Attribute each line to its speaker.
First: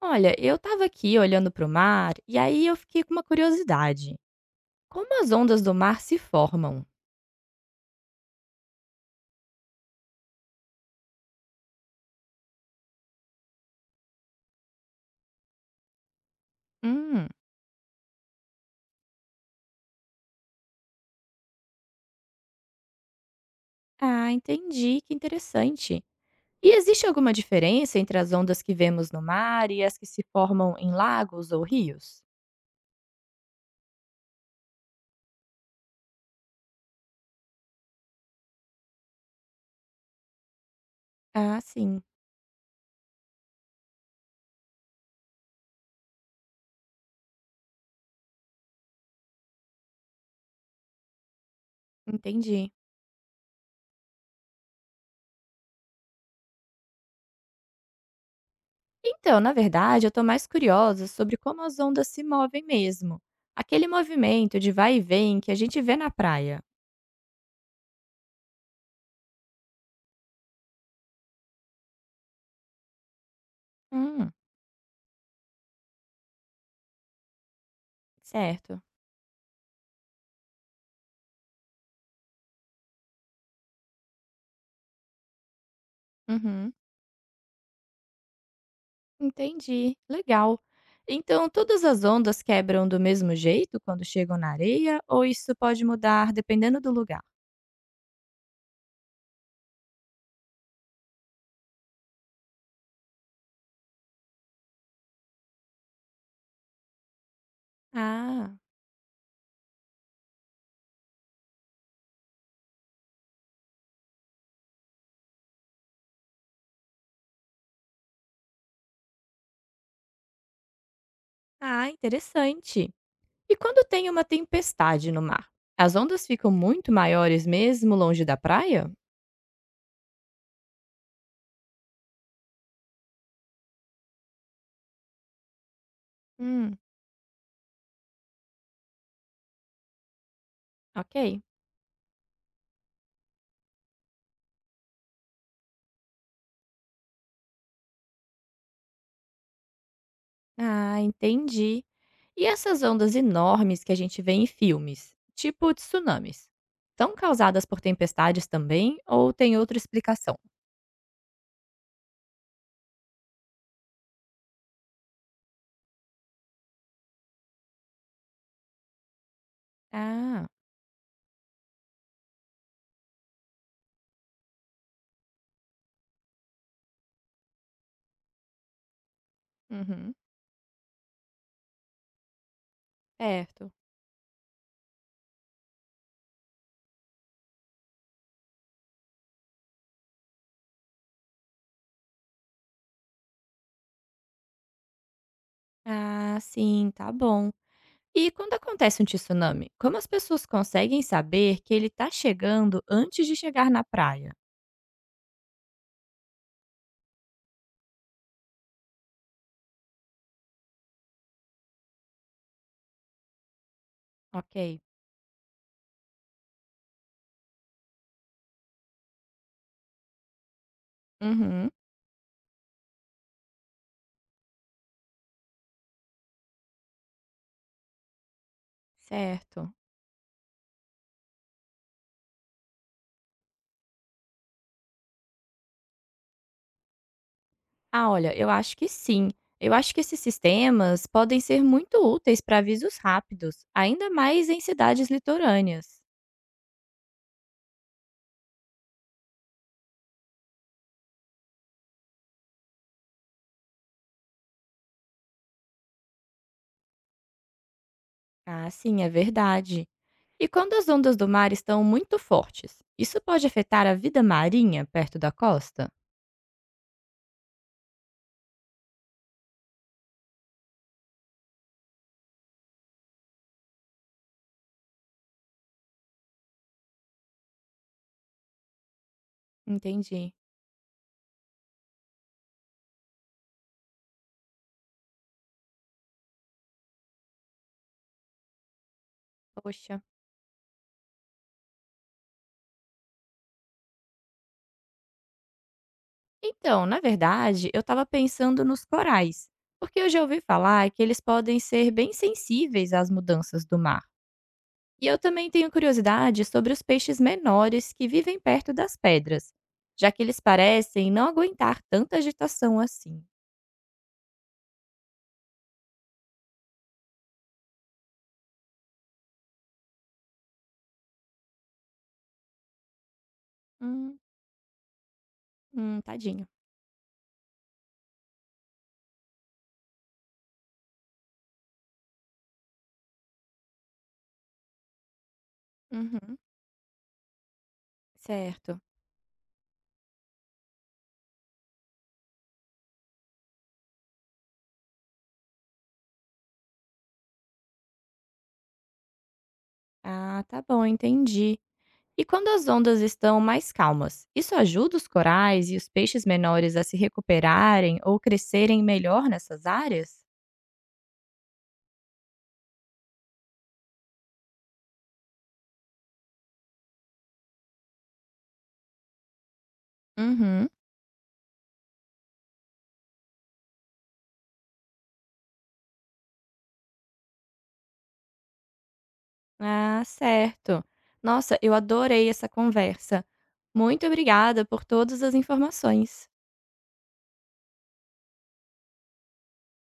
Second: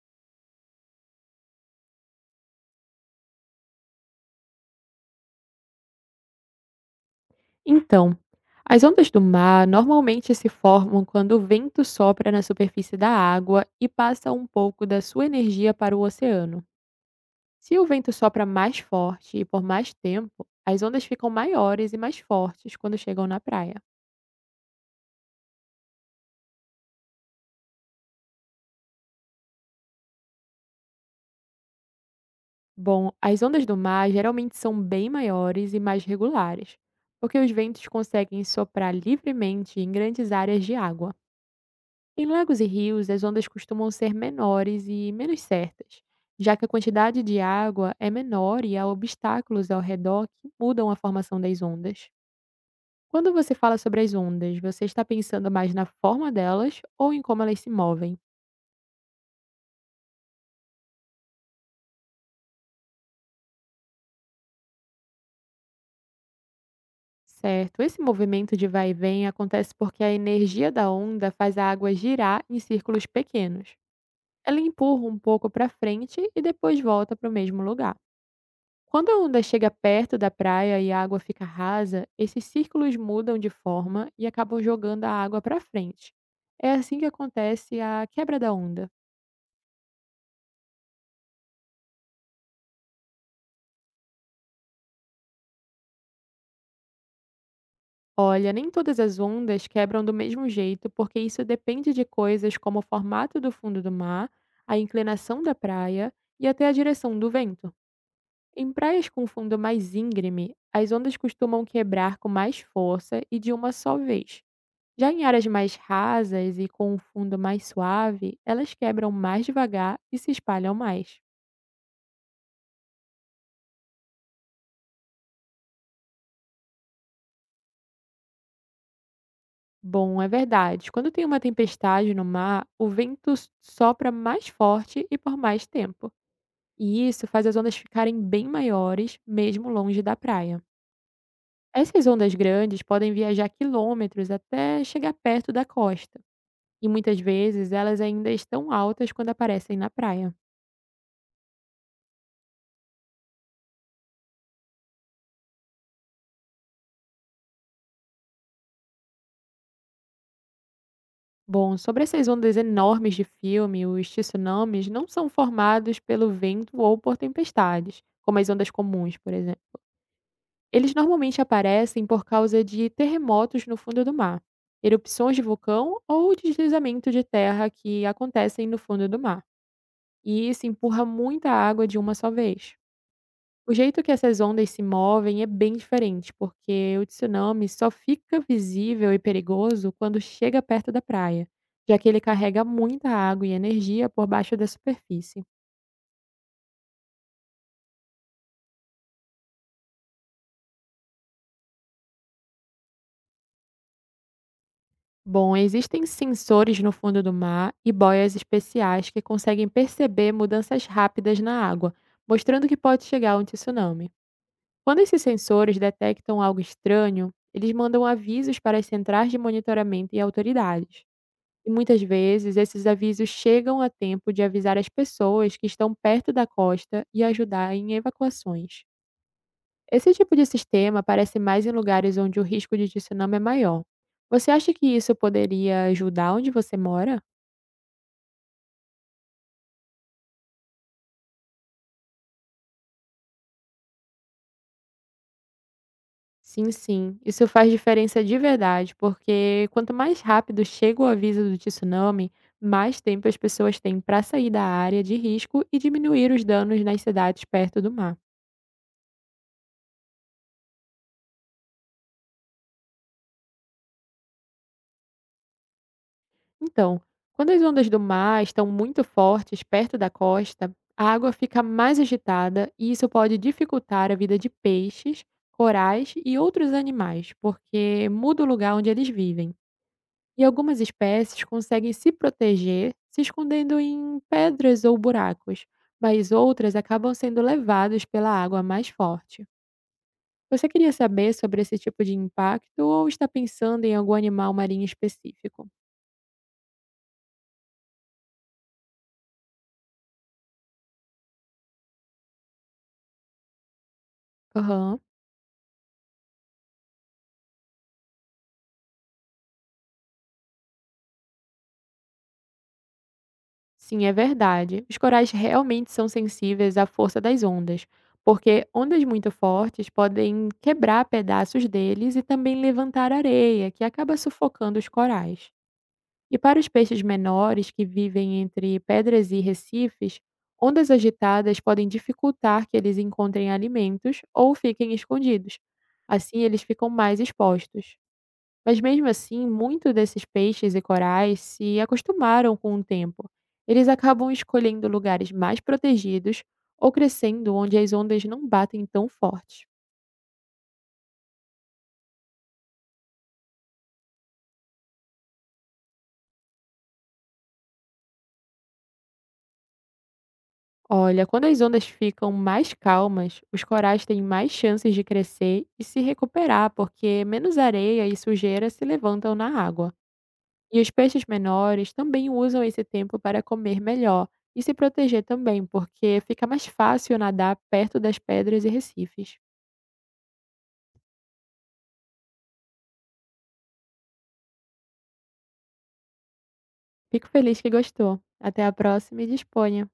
Speaker 1: Olha, eu estava aqui olhando para o mar e aí eu fiquei com uma curiosidade. Como as ondas do mar se formam?
Speaker 2: Então, as ondas do mar normalmente se formam quando o vento sopra na superfície da água e passa um pouco da sua energia para o oceano.
Speaker 1: Hum,
Speaker 2: Se o vento sopra mais forte e por mais tempo, as ondas ficam maiores e mais fortes quando chegam na praia.
Speaker 1: ah, entendi, que interessante. E existe alguma diferença entre as ondas que vemos no mar e as que se formam em lagos ou rios?
Speaker 2: Bom, as ondas do mar geralmente são bem maiores e mais regulares, porque os ventos conseguem soprar livremente em grandes áreas de água.
Speaker 1: Ah, sim,
Speaker 2: Em lagos e rios, as ondas costumam ser menores e menos certas, já que a quantidade de água é menor e há obstáculos ao redor que mudam a formação das ondas.
Speaker 1: entendi.
Speaker 2: Quando você fala sobre as ondas, você está pensando mais na forma delas ou em como elas se movem?
Speaker 1: Então, na verdade, eu estou mais curiosa sobre como as ondas se movem mesmo. Aquele movimento de vai e vem que a gente vê na praia.
Speaker 2: Certo, esse movimento de vai e vem acontece porque a energia da onda faz a água girar em círculos pequenos.
Speaker 1: Hum,
Speaker 2: Ela empurra um pouco para frente e depois volta para o mesmo lugar.
Speaker 1: certo.
Speaker 2: Quando a onda chega perto da praia e a água fica rasa, esses círculos mudam de forma e acabam jogando a água para frente.
Speaker 1: Uhum.
Speaker 2: É assim que acontece a quebra da onda.
Speaker 1: Entendi, legal. Então, todas as ondas quebram do mesmo jeito quando chegam na areia ou isso pode mudar dependendo do lugar?
Speaker 2: Olha, nem todas as ondas quebram do mesmo jeito, porque isso depende de coisas como o formato do fundo do mar, a inclinação da praia e até a direção do vento.
Speaker 1: Ah,
Speaker 2: Em praias com fundo mais íngreme, as ondas costumam quebrar com mais força e de uma só vez. Já em áreas mais rasas e com um fundo mais suave, elas quebram mais devagar e se espalham mais.
Speaker 1: ah, interessante. E quando tem uma tempestade no mar? As ondas ficam muito maiores mesmo longe da praia?
Speaker 2: Bom, é verdade. Quando tem uma tempestade no mar, o vento sopra mais forte e por mais tempo.
Speaker 1: Hum,
Speaker 2: E isso faz as ondas ficarem bem maiores, mesmo longe da praia.
Speaker 1: ok.
Speaker 2: Essas ondas grandes podem viajar quilômetros até chegar perto da costa. E muitas vezes elas ainda estão altas quando aparecem na praia.
Speaker 1: Ah, entendi. E essas ondas enormes que a gente vê em filmes, tipo tsunamis, são causadas por tempestades também ou tem outra explicação?
Speaker 2: Bom, sobre essas ondas enormes de filme, os tsunamis não são formados pelo vento ou por tempestades, como as ondas comuns, por exemplo.
Speaker 1: Ah,
Speaker 2: Eles normalmente aparecem por causa de terremotos no fundo do mar, erupções de vulcão ou deslizamento de terra que acontecem no fundo do mar.
Speaker 1: uhum,
Speaker 2: E isso empurra muita água de uma só vez.
Speaker 1: certo.
Speaker 2: O jeito que essas ondas se movem é bem diferente, porque o tsunami só fica visível e perigoso quando chega perto da praia, já que ele carrega muita água e energia por baixo da superfície.
Speaker 1: Ah, sim, tá bom. E quando acontece um tsunami, como as pessoas conseguem saber que ele tá chegando antes de chegar na praia?
Speaker 2: Bom, existem sensores no fundo do mar e boias especiais que conseguem perceber mudanças rápidas na água, mostrando que pode chegar um tsunami.
Speaker 1: Ok.
Speaker 2: Quando esses sensores detectam algo estranho, eles mandam avisos para as centrais de monitoramento e autoridades. E
Speaker 1: Uhum,
Speaker 2: muitas vezes esses avisos chegam a tempo de avisar as pessoas que estão perto da costa e ajudar em evacuações.
Speaker 1: certo.
Speaker 2: Esse tipo de sistema aparece mais em lugares onde o risco de tsunami é maior. Você acha que isso poderia ajudar onde você mora?
Speaker 1: Ah, olha, eu acho que sim. Eu acho que esses sistemas podem ser muito úteis para avisos rápidos, ainda mais em cidades litorâneas.
Speaker 2: Sim, sim. Isso faz diferença de verdade, porque quanto mais rápido chega o aviso do tsunami, mais tempo as pessoas têm para sair da área de risco e diminuir os danos nas cidades perto do mar.
Speaker 1: Ah, sim, é verdade. E quando as ondas do mar estão muito fortes, isso pode afetar a vida marinha perto da costa?
Speaker 2: Então, quando as ondas do mar estão muito fortes perto da costa, a água fica mais agitada e isso pode dificultar a vida de peixes, corais e outros animais, porque muda o lugar onde eles vivem.
Speaker 1: Entendi.
Speaker 2: E algumas espécies conseguem se proteger se escondendo em pedras ou buracos, mas outras acabam sendo levadas pela água mais forte.
Speaker 1: Poxa.
Speaker 2: Você queria saber sobre esse tipo de impacto ou está pensando em algum animal marinho específico?
Speaker 1: Então, na verdade, eu estava pensando nos corais, porque eu já ouvi falar que eles podem ser bem sensíveis às mudanças do mar.
Speaker 2: Aham.
Speaker 1: E eu também tenho curiosidade sobre os peixes menores que vivem perto das pedras, já que eles parecem não aguentar tanta agitação assim.
Speaker 2: Sim, é verdade. Os corais realmente são sensíveis à força das ondas, porque ondas muito fortes podem quebrar pedaços deles e também levantar areia, que acaba
Speaker 1: Hum,
Speaker 2: sufocando os corais. E
Speaker 1: tadinho.
Speaker 2: para os peixes menores que vivem entre pedras e recifes, ondas agitadas podem dificultar que eles encontrem alimentos ou fiquem escondidos. Assim,
Speaker 1: Uhum,
Speaker 2: eles ficam mais expostos. Mas
Speaker 1: certo.
Speaker 2: mesmo assim, muitos desses peixes e corais se acostumaram com o tempo. Eles acabam escolhendo lugares mais protegidos ou crescendo onde as ondas não batem tão forte.
Speaker 1: Ah, tá bom, entendi. E quando as ondas estão mais calmas, isso ajuda os corais e os peixes menores a se recuperarem ou crescerem melhor nessas áreas?
Speaker 2: Olha, quando as ondas ficam mais calmas, os corais têm mais chances de crescer e se recuperar, porque menos areia e sujeira se levantam na água.
Speaker 1: Uhum.
Speaker 2: E os peixes menores também usam esse tempo para comer melhor e se proteger também, porque fica mais fácil nadar perto das pedras e recifes.
Speaker 1: Ah, certo. Nossa, eu adorei essa conversa. Muito obrigada por todas as informações.
Speaker 2: Fico feliz que gostou. Até a próxima e disponha.